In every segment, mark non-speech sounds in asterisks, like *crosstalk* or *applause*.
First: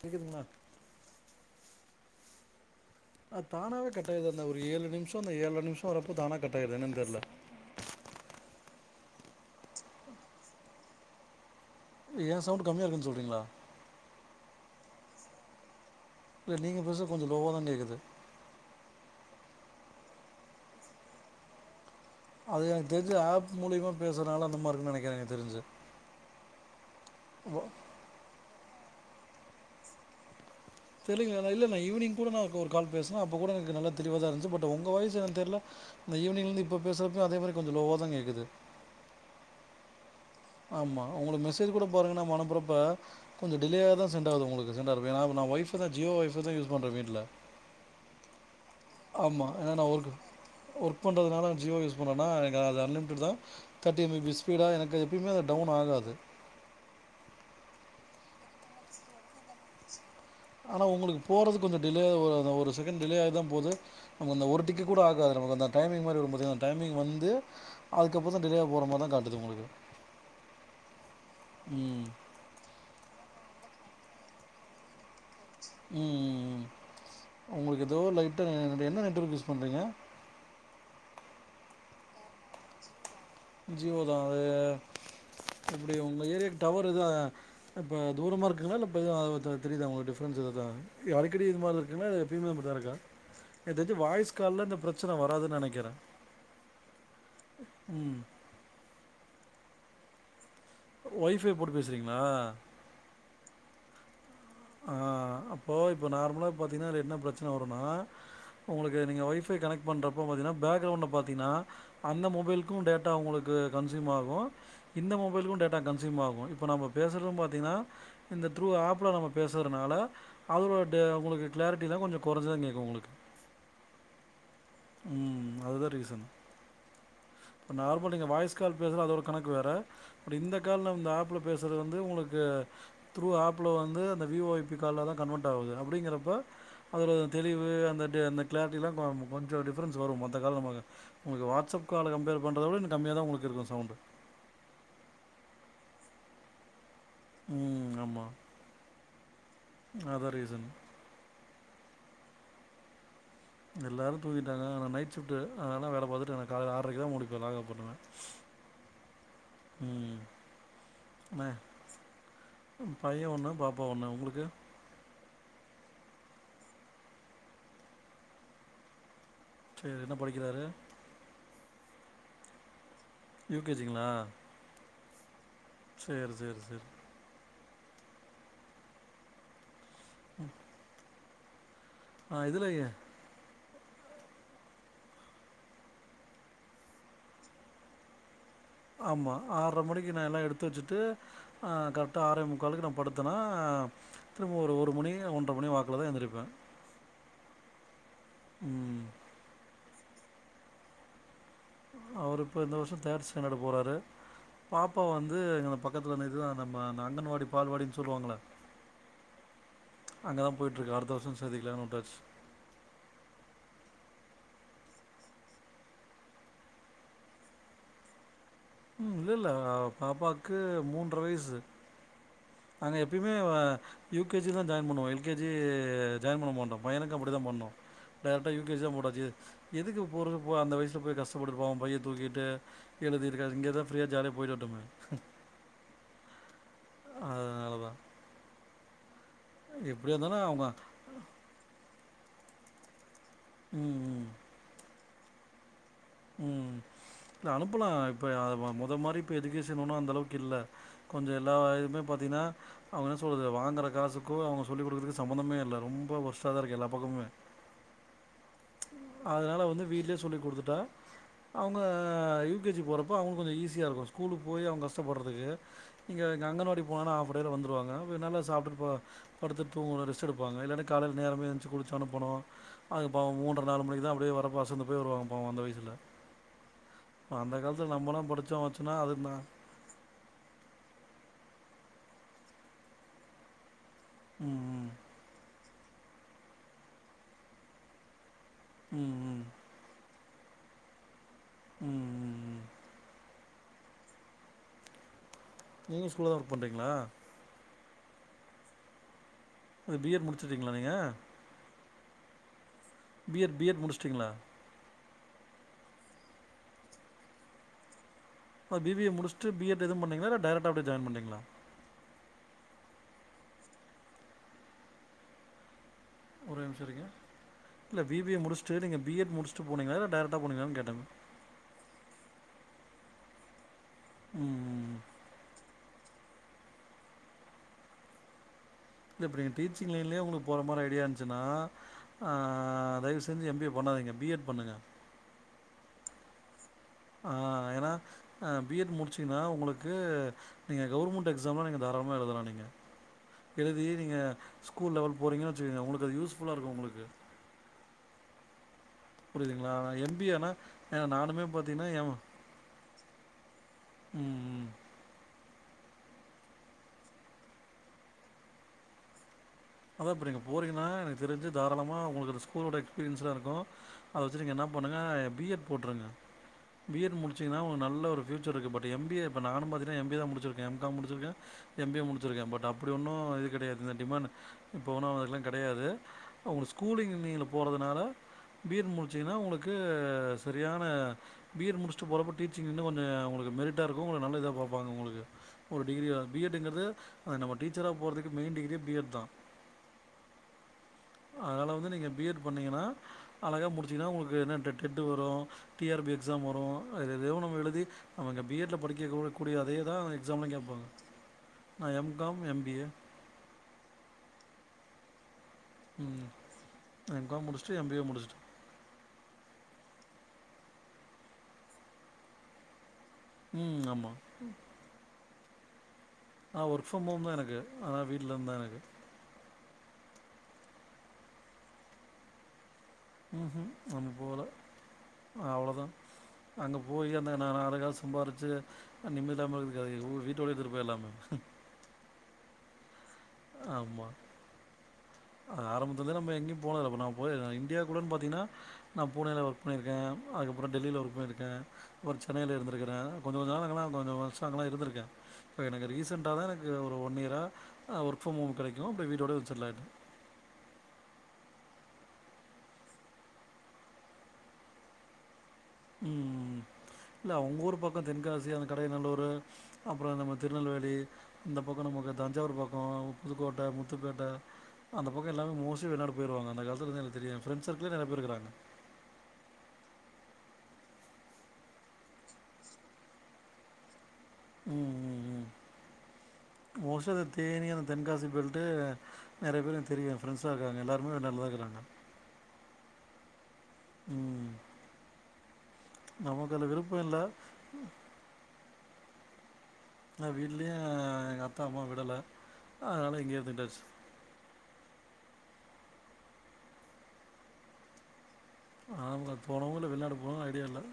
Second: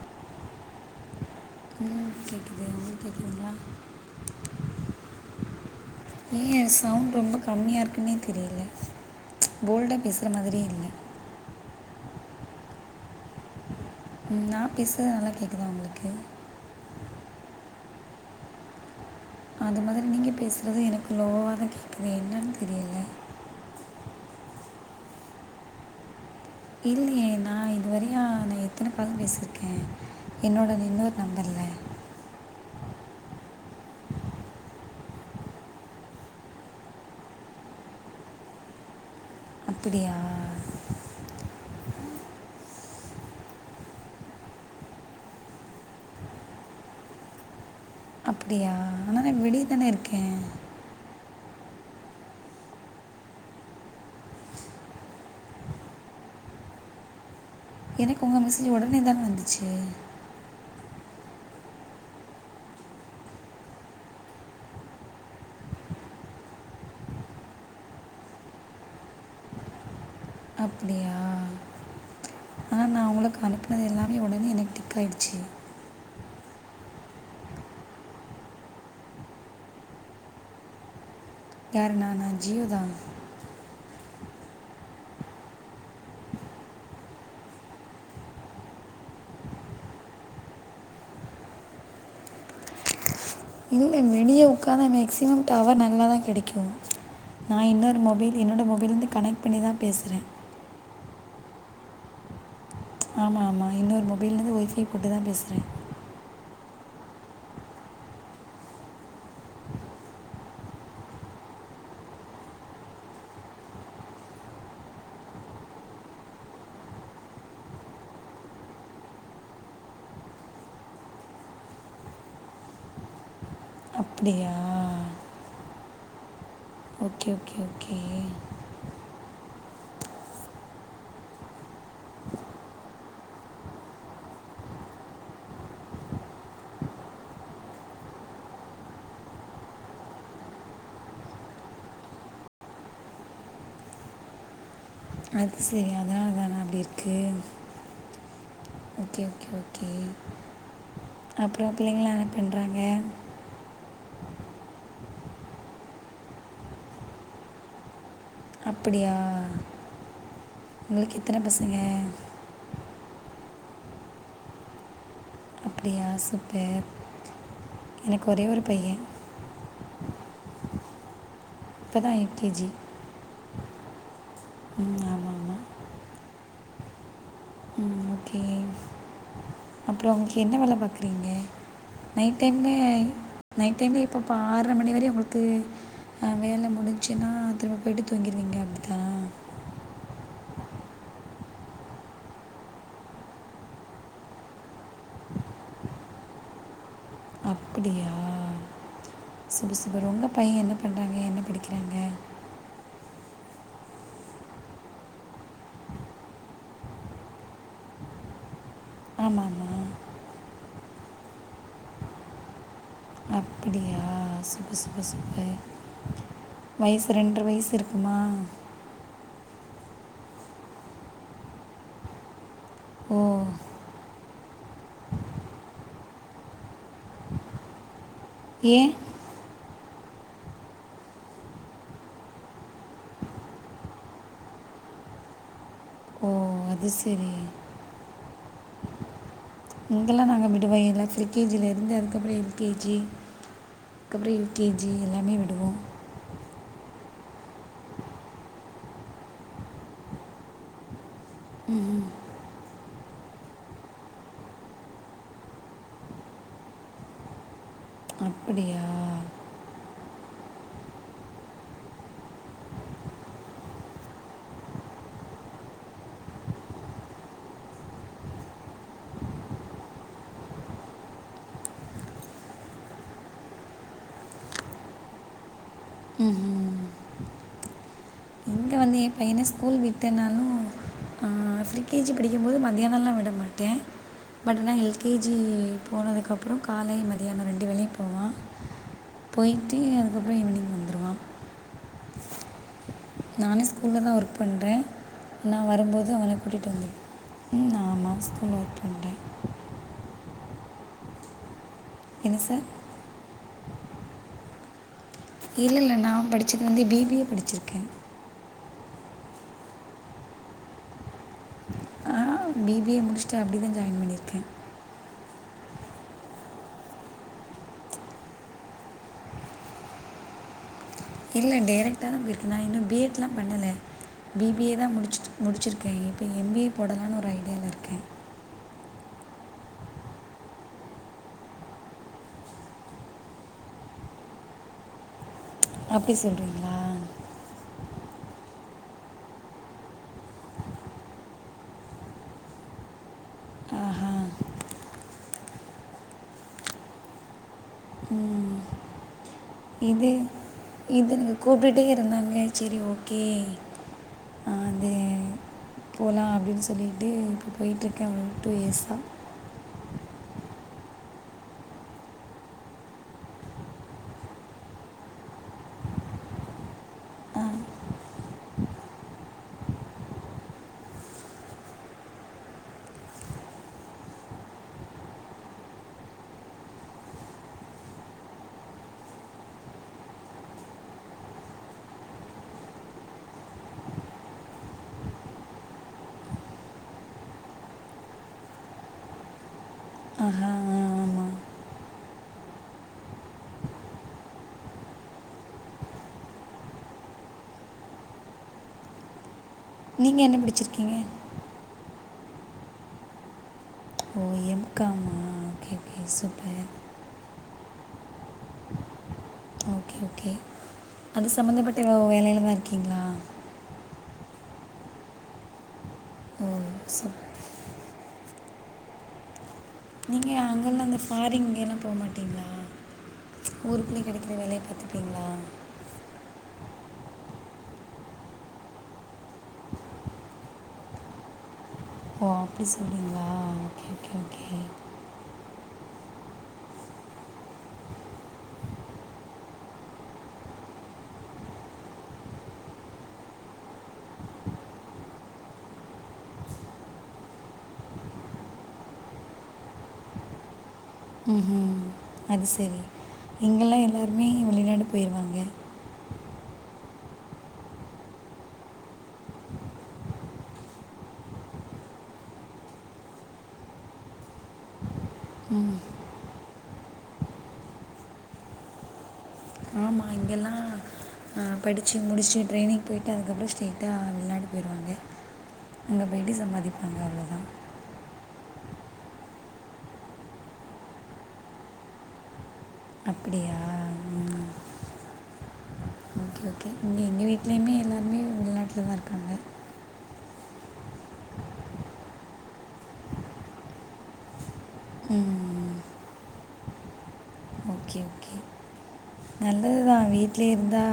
கேக்குதுங்ளா ம் கேக்குது அஹ் தானாவே கட்டாயுட்து அந்த ஒரு ஏழு நிம்சோ இந்த ஏழ்ற நிம்சோ வரப்ப தானா ஏன் கட்டாயுரது என்னனு தெர்ல போல்டா பேசுற மாறியே இல்ல ஏன் சவுண்ட்டு கம்மியாருக்குன்னு சொல்றீங்ளா நா பேசறது நல்லா கேக்குதா உங்ளுக்கு இல்ல நீங்க பேச கொஞ்சோ லோவாதா கேக்குது அது மாரி நீங்க பேசறது எனக்கு லோவாத கேக் அது எனக் தெரிஞ்சு ஆப் மூலியுமா பேஸ்றனால அந்த மாறிர்க்குனு நெனக்றே எனக் தெரிஞ்சு இல்லயே நா வ- இதுவரயோ எ த்தன கால் பேசிருக்கேன் என்னோட அந் இன்னொர் தெரியலங்க நான் நம்பர்ல இல்லை நான் ஈவினிங் கூட நான் ஒரு கால் பேஸ்னா அப்ப கூட எனக்கு நல்லா தெளிவாதாருஞ்ச்சு பட் ஒங்க வாய்ஸு ஏன் தெர்ல இந்த ஈவ்னிங்லந்து இப்ப பேஸ்றப்ப அதே மாறி கொஞ்சோ லோவா தான் கேக்குது அப்புடியா ஆமா உங்ளுக் மெசேஜ் கூட பாருங்க நாம அனப்புறப்ப கொஞ்சோ டிலேயா தா சென்டாவுது உங்ளுக்கு சென்டாறது எனா நா ஒய்ஃபை தா ஜியோ ஒய்ஃபைதா யூஸ் பண்ற வீட்ல அப் டியா ஆனா நா வெளிய தான இருக்கேன் ஒர்க் பண்ணுறதுனால ஜியோ யூஸ் பண்ணறனா எனக்கு அது அன்லிம்ட்டட் தா தெர்ட்டி எம்பி ஸ்பீடா எனக்கு எப்யுமே அது டவுன் ஆகாது எனக்கு உங்க மெசஜி ஒடனே தான வந்துச்சு ஆனால் உங்ளுக் போறதுக் கொஞ்ச டிலோவாவுது ஒரு செகண்ட் டிலே ஆய்தா போது நம்ம அந்த ஒரு டிக்கு கூட ஆகாது நமக்கு வந்தா டைமிங் மாறி வரும் பாத்திங்னா அந் டைமிங் வந்து அதுகப்புற தா டிலேவா போற மாறி தா காட்டுது உங்ளுக்கு அப்டியா ஆன் நா உங்ளுக்கு அனுப் பினது எல்லாமே ஒடனே எனக் டிக் ஆய்டுச்சு ம் ம் ம் உங்ளுக்கு ஏதோ லைட்டா என்ன நெட்ஒர்க் யூஸ் பண்றிங்க யாரு நானா ஜியோதா ஜியோ தா அது இப்டி உங்க ஏரியா டவர் எதா இப்ப தூரமாருக்குங்களா ல இப்ப எதாவுது தெரிதா உங்ளுக் டிஃப்ரென்ஸ் எதாதுதா இப்டி அடிக்கடி இது மாறி தா இருக்ங்களா எப்யுமே அப்டி தா இருக்கா எனக்கு தெரிஞ்சு இல்ல வாய்ஸ் வெளிய கால்ல இந்த உக்காந்தா பிரச்சன மேக்ஸிமம் வராதுன்னு டவர் நெனைக்கிறே நல்லா தா கேடிக்கும் நா இன்னொரு ம் மொபைல் என்னோட மொப் லிருந்து கனெக்ட் பண்ணி தா பேசுறேன் ஒய்ஃபை போட்டு பேசுறிங்ளா ஆமா ஆமா இன்னொர் மொ பைலருந்து ஒய்ஃபை போட்டு தா பேஸ்றேன் பாத்திங்னா அத்ல என்ன ப்ரச்சன வருன்னா உங்ளுக்கு நீங்க ஒய்ஃபை கனெக்ட் பண்றப்போ பாத்திங்ன்ன பேக்ரவுண்ட்ல பாத்திங்ன்னா அந்த மொபைல்க்கும் டேட்டா உங்ளுக்கு கன்ஸ்யூம் ஆகும் இந்த மொபைல்க்கும் டேட்டா கன்ஸ்யூம் ஆகும் இப்ப நம்ப பேஸ்றதும் பாத்திங்ன்னா இந்த த்ரூ ஆப்ல நமக் பேசுறனால அதோட டே உங்ளுக்கு கிளாரட்டி தா கொஞ்சோ கொறஞ்சிதா கேக்கு உங்ளுக்கு அப்டியா உம் அதுதா ரீசன் ஓகே ஓகே இப்ப ஓகே நார்மல் நீங்க வாய்ஸ் கால் பேசுன அது ஒரு கணக் அது வேற இந்த கால்ல இந்த ஆப்புல பேசுறது வந்து உங்ளுக்கு த்ரூ ஆப்புல்ல வந்து அந்த வி வோ ஐப் பி காலா தா கன்வர்ட் ஆகுது அப்டிங்குறப்ப அதல தெளிவு அந்த டே அந்த கிளார்ட்டிலா கொ கொஞ்சோ டிஃபரன்ஸ் வரும் மொத்த கால் நம்மக்கு உங்ளுக்கு வாட்ஸ்அப் கால கம்பேர் பண்றத விட இன்னு கம்மியா தா உங்ளுக் இருக்கும் சவுண்டு அத் செரி அதனாலதானா அப்டி இருக் க்கு ம் ஆமாம் ஓக்கே ஓக்கே ஓக்கே அதான் ரீசன் அப் அப்றோ பிள்ளைங்லாம் என்ன பண்றாங்க எல்லாரும் தூங்கிட்டாங்க நா நைட் சிஃப்டு அதனால வேல பாத்துட்டு எனக் காலைல ஆற்ரைக்கு தா முடிப்ப லாகவ்ட் பண்ணுவே அப்புடியா ம் உங்ளுக்கு எத்தன அண்ணே பசங்கே பையன் ஒன்னு பாப்பா ஒன்னு உங்களுக்கு அப்பிடியா சூப்பர் எனக்கு ஒரே ஒரு பையன் செரி என்ன படிக்கிறாரு இப்பதா U K G U K G -ங்களா ஆமாம் ஆமாம் செரி செரி செரி ம் ரங்க்கு என்ன வேல பார்க்கி டிங்க ஆ நைட் இதுல டைம்மே ஏ நைட் டைம்ல இப்போ - இப்ப ஆறர மணி வரயும் உங்களுக்கு அஹ்வேலை முடிஞ்சுச்சுன்னா திரும்ப போயிட்டு தூங்கிடுவீங்க அப்படிதான் ஆமா ஆர்ர மணிக்கு நான் எல்லாம் எடுத் த்து வச்சிட்டு ஆஹ் கரெக்ட்டா ஆறே முக்காலுக்கு நான் படுத்தேனா திரும்ப ஒரு - ஒரு மணி ஒன்ற மணி வாக்கில தான் எந்திரிப்பேன் அப்பிடியா உம் சூப்பர் உங்க பையன் என்ன பண்றாங்க என்ன படிக் அவரு இப்போ இந்த வருஷம் தேர்ட் ஸ்டாண்டர்ட் போறாரு பாப்பா வந்து எங்கன பக்கத்தில வந்து இது நம்ம அந்த அங்கன்வாடி பால்வாடின்னு சொல்லுவாங்கல்ல ஆமாமா அங்கதான் போயிட்டு இருக்கு அடுத்த வருஷம் சேதிக்கலான்னு விட்டாச் அப்பிடியா சூப்ப சூப்ப சூப்பர் வயசு ரெண்ட்ர வயசு இருக்குமா இல்லல்ல பாப்பாக்கு மூன்ற வயசு நாங்க ஓ எப்பயுமே யூ கே ஜி தான் ஜாயின் பண்ணுவோம் எல் கே ஜி ஜாயின் பண்ண மாட்டோம் பையனுக்கு அப்பிடித்தான் பண்ணோம் டைரெக்ட்டா யூ கே ஜீ தா ஏன் போட்டாச்சு எதுக்கு போறது அந்த வயசுல போய் கஷ்டப்பட்டுட்டு பாவம் பையத் தூக்கிட்டு எழுதிருக்கா இங்கேதான் ஃப்ரீயா ஜாலியா போயிட்டு வரட்டுமே ஓ அது செரி அதனால தான் எப்படியா இங்கல்லாம் இருந்தாலும் நாங்க அவங்க விடுவா இல்ல ப்ரி கே ஜீ -ல இருந்து அதுக்கப்புறோ எல் கே ஜி ம் ம் க்கப்பற யூ கே ஜி எல்லாமே விடுவோம் ம் இல்ல அனுப்பலாம் இப்போ அத மொதல் மாதிரி இப்போ எதுகேஷன் ஒன்னு அந்த அளவுக்கு இல்ல கொஞ்சம் எல்லா இதுவுமே பாத்தீங்கன்னா அவங்க என்ன சொல்றது வாங்குற காசுக்கோ அவங்க சொல்லிக் குடுக்குறதுக்கு சம்மந்தமே இல்ல ரொம்ப ஒர்ஸ்ட்டா தான் இருக்குது எல்லா பக்கமுமே அப்படியா ப்ச் அதனால வந்து வீட்லே சொல்லி் குடுத்துட்டா அவங்க ஆஹ் யூ கே ஜி போறப்போ அவங்களுக்கு கொஞ்சோ ஈஸியா இருக்கும் ஸ்கூலுக்கு போய் அவங்க கஷ்டப்படுறதுக்கு நீங்க இங்க அங்கன்வாடி போனன்னா ஆ ஹாஃப் டேல வந்துடுவாங்க அ நல்ல சாப்பிட்டு ப - படுத்துட்டு ரெஸ்ட் எடுப்பாங்க இல்லன்னா காலையில் நேரமே எந்ரிச்சி குளிச்சோன போனம் அது பாவோ மூன்ற நாலு மணிக்கு தான் அப்பிடியே வரப்ப அசந்து போய் வருவாங்க பாவம் அந்த வயசுல உம் உம் அந்த காலத்துல நம்மெல்லா படிச் இங்க வந்து என் பையன ஸ்கூல் விட்டன்னாலு ஆஹ் ஃப்ரீ கே ஜி படிக்கும்போது மத்தியானம்லாம் விட மாட்டே பட் என்ன ம் எல் கே ஜி போனதுக்கப்புறம் காலை மதியானம் ரெண்டு வேளையு போவா ம் ம் ம் ம் போய்ட்டு எனக் அப்புறம் ஈவினிங் வந்துருவா உம் உம் உம் நானே ஸ்கூல்ல தா ஒர்க் பண்ற நா வரம்போது நீங்கள் ஸ்கூலில் அவன தான் ஒர்க் கூட்டிட்டு வந்தே பண்ணுறீங்களா ம் ஆமா *unintelligible* பண்ற அது பி எட் முடிச்சிடீங்களா நீங்க என்ன sir B Ed B Ed முடிச்சிட்டிங்களா இல்லல்ல நா படிச்சது வந்து பி பி ஏ படிச்சிருக்கே ஆ பி பி ஏ முடிச்சுட்டு பி எட் எதும் பண்ணீங்களா இல்ல டைரக்டா அப்டியே ஜாய்ன் பண்ணிடிங்களா பி பி ஏ முடிச்சுடு அப்டி தா ஜாய்ன் பண்ணிருக்க ஒரே நிம்ஷ இருக்குங்க இல்ல பி பி ஏ முடிச்சுட்டு நீங்க பி எட் முடிச்சுட்டு போனீங்களா இல்ல டேரக்டா போனீங்களான்னு கேட்ட இல்ல டேரக்டாதா போயிருக்க நா இன்னு பி எட்லா பண்ணல பி பி ஏ தா ம். முடிச்சுட்டு முடிச்சிருக்கே இப்ப எம் பி ஏ போடலான்னு ஒரு ஐடியால இருக்கே இல்ல இப்ப நீங்க டீச்சிங் லைன்லயே உங்களுக்கு போற மாரி ஐடியா இருந்ச்சுன்னா ஆ தயவு செஞ்சு எம் பி ஏ பண்ணாதீங்க பி எட் பண்ணுங்க அப்டி சொல்றீங்ளா ஆனா ஏனா பி எட் முடிச்சிங்ன்னா உங்களுக்கு நீங்க கவுர்முண்ட் எக்ஸாம்லா நீங்க தாராளமா எழுதலா நீங்க எழுதி ஆஹா நீங்க ஸ்கூல் லெவல் போறீங்கன்னு வெச்சுகங்க உங்களுக்கு அது யூஸ்ஃபுல்லா இருக்கு உங்களுக்கு புரிதுங்களா நா எம் பி ஏ ஆனா அது நீங்க கூப்டுட்டே இருந்தாங்க செரி ஓகே ம். அது போலா அப்டின்னு சொல்லிட்டு இப்போ போயிட்டிருக்கே ஒரு டூ இயர்ஸ்ஸா அதா இப்ப நீங்க போறீங்கன்னா எனக்கு தெரிஞ்சு தாராளமா உங்களுக்கு அந்த ஸ்கூலோட எக்ஸ்பீரியன்ஸ்லா இருக்கு அத வெச்சு நீங்க என்னா பண்ணுங்க பி எட் போட்டுருங்க பி எட் முடிச்சீங்கன்னா உங்க நல்ல ஒரு ஃப்யூச்சர் இருக்கு பட் எம் பி ஏ இப்போ நானும் பாத்தீங்கன்னா எம் பி ஏ தா முடிச்சிருக்கே எம் காம் முடிச்சிருக்கே எம் பி ஏ முடிச்சிருக்கே பட் அப்பிடி ஒன்னு இது கெடையாது இந்த டிமாண்டு இப்போனா அதெல்லா கெடையாது அவங்க ஸ்கூலிங் நீல போறதுனால பி எட் முடிச்சிங்ன்னா உங்களுக்கு சரியான பி எட் முடிச்சுட்டு போறப்போ டீச்சிங் இன்னு கொஞ்ச உங்களுக்கு மெரிட்டா இருக்கு உங்கள நல்ல இதா பாப்பாங்க உங்களுக்கு ஒரு டிகிரி பி எட்டுங்கிறது அது நம்ம டீச்சரா போறதுக்கு மெய்ன் டிகிரியே பி எட் தா ஆஹா ஆ ஆ அதனால வந்து நீங்க பிஎட் பண்ணீங்கன்னா அழகா முடிச்சீங்ன்னா உங்களுக்கு என்ன டெ டெட்டு வரு டி ஆர் பி எக்ஸாம் வரு அதுல எதையோ ஒன்னு எழுதி பி எட்ல படிக்க கூடிய அதே தா நீங்கள் என்ன எக்ஸாம்ல கேப்பாங்க படிச்சிருக்கீங்க நா M Com M B A M காமா உம் நா எம் காம் முடிச் சு எம் பி ஏ முடிச்சிட்ட ஓகே ஓகே அது சம்மந்தப்பட்ட வேலையில தா இருக்கீங்களா உம் ஆமா ஓ ஆஹ சூப்பர் ஒர்க்ஃப்ரம்ஹோம் தா எனக்கு ஆனா வீட்ல இருந்தா எனக்கு நீங்கள் அங்கெல்லாம் அந்த ஃபாரிங் எல்லா போமாட்டீங்களா ச் ம் ஊருக்குள்ளேயே நம்ம கெடைக்கிற போகல வேல பாத்துபீங்களா அங்க போயி அந்த நா நாலு காஸ் சம்பாரிச்சு நா நிம்மதி இல்லாம இருகுறதுக்கு அது ஏ வீட்டோ இருந்துட்டு போயிர்லாமே ஆஃபிஸ் ஆமாம் இப்பதா நம்ப எங்கயு போனதுல்லப்ப நா போயற்ற இந்தியா குள்ளன்னு பாதிங்ன்னா நா பூனேல வர்க் பண்ணிருக்கேன் அதுகப்புற டெல்லியில ஒர்க் பண்ணிருக்கே அப்புற சென்னையில இருந்திருகிற கொஞ்சகொஞ்ச நாள் அங்கெல்லா கொஞ்ச வருஷ அங்கெல்லா இருந்திருக்க இப்போ எனக்கு ரீசண்டா தா எனக்கு ஒரு ஒன் இயரா ஆ ஒர்க்ஃப்ரம் ஹோம் கெடைக்கு அப்ப வீட்டோட வந்து செட்டில் ஆயிட்டே ம் ம் அது சரி இங்கெல்லா எல்லாருமே வெளிநாடு போயிருவாங்க ம் ம் இல்ல உங்க ஊர் பக்க தென்காசி அந்த கடையநல்லூரு அப்பற நம்ம திருநெல்வேலி இந்த பக்க நமக்கு தஞ்சாவூர் பக்கோ புதுக்கோட்டை முத்துப்பேட்டை அந்த பக்க எல்லாமே மோஸ்லி வெளிநாடு போய்ருவாங்க அந்த காலத்துல இருந்து எனக்கு தெரியு எ ஃபிரன்ட்ஸ் சர்க்களே நிறைய பேரு இருக்குறாங்க நா படிச்சி முடிச்சி ட்ரைனிங்போய்ட்டு அதுக்கப்புற ஸ்ட்ரைட்டா உம் உம் உம் போயிட்டு சம்பாதிப்பாங்க மோஸ்டா இந்த அவ்வளோதான் தேனீ அந்த தென்காசி பய நெறைய பேரு எனக்கு தெரியும் ஃப்ரண்ட்ஸ்லா இருக்காங்க எல்லாருமே வெளிநாட்லதா இருக்காங்க அப்படியா ம் ஓக்கே நமக்கு ஓக்கே அதில் இங்க விருப்பம் எங்க இல்லை வீட்லயுமே எல்லாருமே வெளிநாடு நல்லாருக்காங்க நான் வீட்லயு எங்க அப்பா அம்மா விடல அதனால இங்கயே இருந்தாச்சு உம் ஆங்க போனும் வீட்லே இருந்தா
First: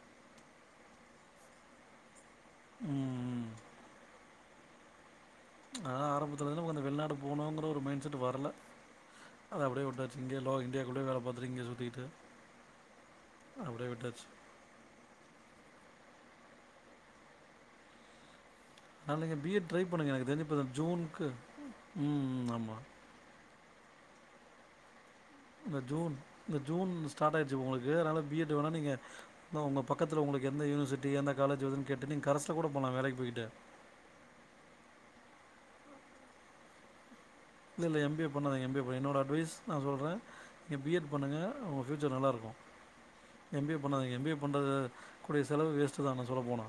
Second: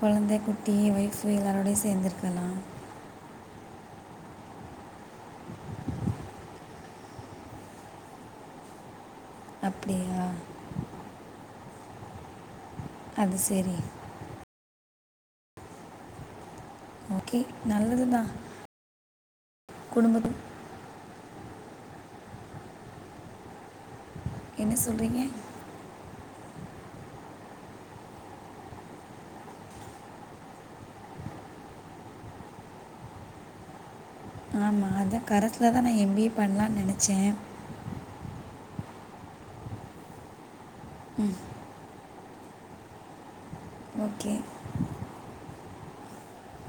கொழந்த குட் டீ ஒய்ஃபு எல்லாரோடையு சேர்ந்துருக்கலா ம் ம் ப்ச் அதான் ஆரம்பத்துலருந்து கொஞ்சோ வெள்நாடு போனுங்கிற ஒரு மைண்ட் செட் வரல அது அப்டியே விட்டாச்சு அப்படியா இங்கேலோ இந்தியா குள்ள வேல பாத்து ரிங்க சுரி இட்டு அது சரி அப்டே விட்டாச்சு ஓக்கே நல்லது தா *unintelligible* பி எட் ட்ரை பண்ணுங்க எனக்கு தெரிஞ்சு இப்ப தா ஜூன் க்கு ம் ம் ஆமா என்ன சொல்றீங்க இந்த ஜூன் இந்த ஜூன் ஸ்டார்ட் ஆயிடுச்சு உங்களுக்கு அதனால பி எட் வேணா நீங்க உங்க பக்கத்துல உங்களுக்கு எந்த யூனிவர்சிட்டி எந்த காலேஜ் எதுன்னு கேட்டு நீங்க கரஸ்ல கூட போலா வேலைக்கு போயிட்டு ஆமா அதா கரஸ்லதா நான் எம் பி ஏ பண்லான்னு நெனச்சேன் இல்ல இல்ல எம் பி ஏ பண்ணாதிங்க எம் பி ஏ பண்ண என்னோட அட்வைஸ் நான் சொல்றேன் என் பி எட் பண்ணுங்க உங்க ஃப்யு ஞ்சோ நல்லாருக்கு எம் பி ஏ பண்ணாதிங்க எம் பி ஓகே ஏ பண்றது கூடிய செலவு வேஸ்ட்டு தா நா சொல்ல போனா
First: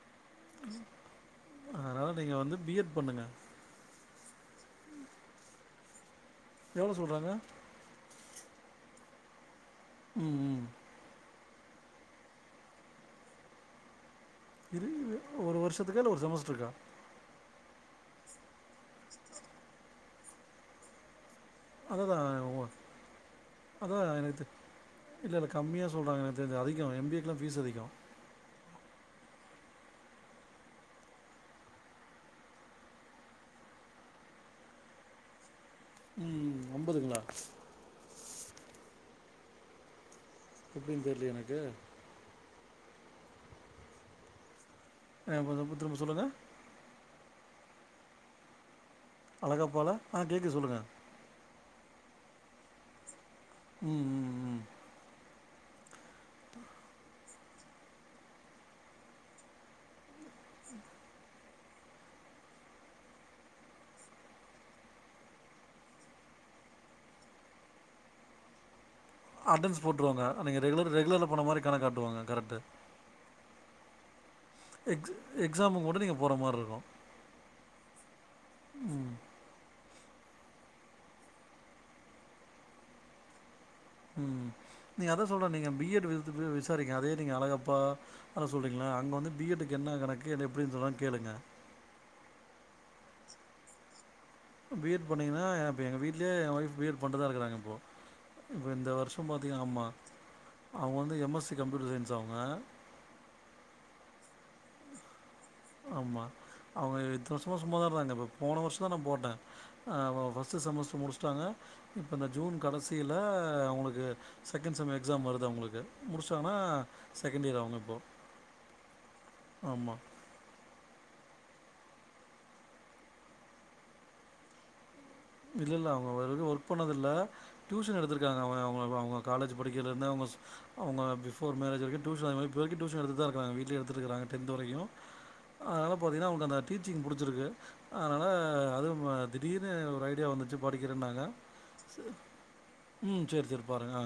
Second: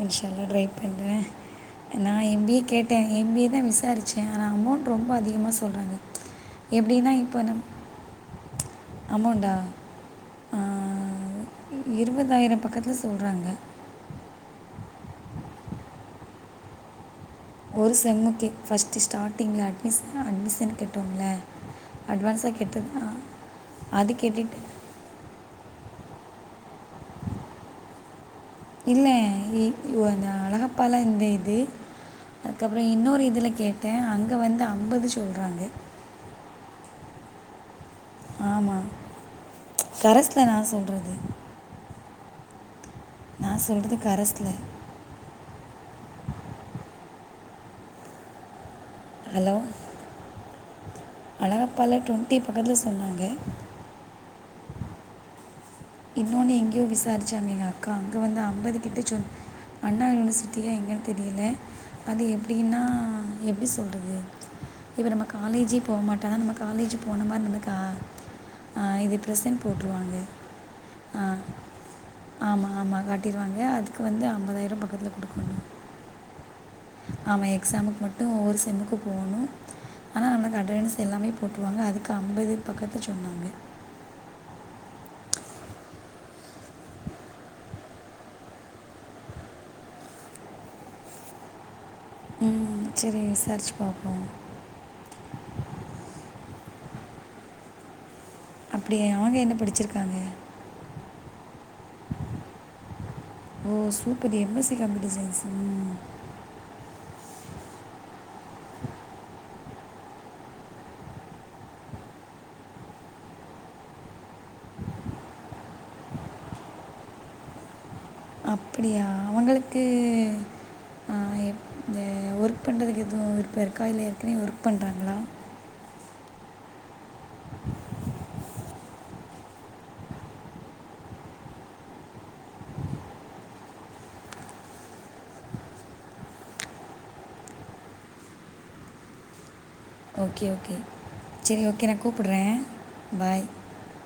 இன்ஷா அல்லா ட்ரை பண்றேன் அதனால் நான் நீங்கள் எம் பி வந்து ஏ பிஎட் கேட்டேன் பண்ணுங்கள் எம் பி ஏ தான் விசாரிச்சே ஆனா அமௌண்ட் ரொம்ப அதிகமா சொல்றாங்க எவ்வளோ எப்டின் தா சொல்கிறாங்க இப்போ நம் அமோண்டா ம் ம். இருவதாயிரம் பக்கத்தில சொல்றாங்க இரு இரு ஒரு வருஷத்துக்கா இல்ல ஒரு செமஸ்டருக்கா ஒரு செம்மு கே ஃபஸ்டு ஸ்டார்டிங்கில் அட்மிஸன் அட்மிஸன் கட்டோம்ல அதான் அட்வான்ஸா தான் கேட்டது அது கெட்டிட்டே கம்மியா சொல்றாங்க எனக்கு தெரிஞ்சு அதிகோ எம் பி ஏக் கெலா ஃபீஸ் அதிகோ இல்ல *unintelligible* அழகப்பாலா இந்த இது அதுக்கப்றோ இன்னொரு இதுல கேட்டே அங்க வந்து அம்பது சொல்றாங்க உம் அம்பதுங்களா ஆமா கரஸ் *unintelligible* நா எப்படின்னு சொல்றது தெரியல எனக்கு நான் சொல்றது கரஸ்ல எனக்கு கொஞ்சம் திரும்ப சொல்லுங்க அழகாப்பால ஆ கேக்குது சொல்லுங்க அழகப்பாள டுவன்டி பக்கத்துல சொன்னாங்க உம் உம் உம் இன்னொன்னு எங்கேயோ விசாரிச்சாங்க எங்க அக்கா அங்க வந்து ஐம்பது கிட்ட சொ அண்ணா யூனிவர்சிட்டியா எங்கன்னு தெரியல அது எப்படின்னா எப்படி சொல்றது இப்ப நம்ம காலேஜ் போக மாட்டோ நம்ம காலேஜ் போன மாதிரி நம்மளுக்கு ஆ இது ப்ரெசென்ட் அட்டன்ஸ் போட்டுருவாங்க நீங்கள் ரெகுலர் ஆ ரெகுலரில் போன மாதிரி கணக்கு காட்டுவாங்க கரெக்டு ஆமா ஆமா கண்டிப்பாக *unintelligible* *unintelligible* பக்கத்துல எக்ஸ் கொடுக்கணு எக்ஸாமுக்கு கூட நீங்கள் போகிற மாதிரி இருக்கும் ஆமா எக்ஸாமுக்கு மட்டு ஒரு செம்முக்கு ம் போணு ஆனா நமக்கு அட்வான்ஸ் எல்லாமே போட்ருவாங்க அதுக்கு அம்பது பக்கத்த சொன்னாங்க ம் நீங்க அதை சொல்ற நீங்க பி எட் விசாரிக்கங்க அதே நீங்க அழகப்பா அத சொல்றீங்களன் அங்க வந்து பி எட் டுக்கு என்ன கணக்கு எப்டின்னு சொல்லி கேளுங்க ம் சரி விசாரிச்சு பாப்போ பி எட் பண்ணீங்கன்னா இப்ப என் வீட்லயே என் ஒய்ஃப் பி எட் பன்னிட்டு தா இருக்குறாங்க இப்போ இப்ப இந்த அப்படியா வர்ஷ அவங்க என்ன பாத்தீங்க ஆமா படிச்சிருக்காங்க அவ்ங்க வந்து எம் எஸ் *unintelligible* கம்ப்யூட்டர் சயின்ஸ் அவுங்க ஓ super M S C computer science ஆமா அவங்க இத்தன வருஷமா சும்மாதா இருந்தாங்க இப்போ போன வருஷ தா நா போட்டே அ ஃபர்ஸ்ட் செமஸ்டர் முடிச்சட்டாங்க இப்ப இந்த ஜூன் கடைசியில அவங்களுக்கு செகண்ட் செம் எக்ஸாம் வருது அவங்களுக்கு முடிச்சாங்கன்னா செகண்ட் இயர் அவங்க இப்போ அப்டியா அவங்களுக்கு ஆமா. விருப்ப இருக்கா இல்ல ஏற்கனவே ஒர்க் பண்ணறாங்களா இல்ல இல்ல அவங்க வரைக்கு ஒர்க் பண்ணதில்லை டியூஷன் எடுத்திருக்காங்கங்க அவங்க அவங்க அவ அவங்க காலேஜ் படிக்கயில இருந்தே அவங்க அவங்க பிஃபோர் மேரேஜ் வரைக்கு டியூஷன் அந்த மாரி இப்போ வரைக்கு டியூஷன் எடுத்துதா இருக்கிறாங்க வீட்லயு எடுத்துடுருக்காங்க டென்த் வரைக்கு அதனால பாத்தீங்கன்னா அவங்களுக்கு அந்த டீச்சிங் புடிச்சிருக்கு அதனால அதுவு திடீர்னு ஒரு ஃப்ரியா ஓகே வந்துச்சு ஓகே படிக்கிறேன்னாங்க சரி ஓகே நான் கூப்பிடுறேன் ம் செரி பாய் செரி பாருங்க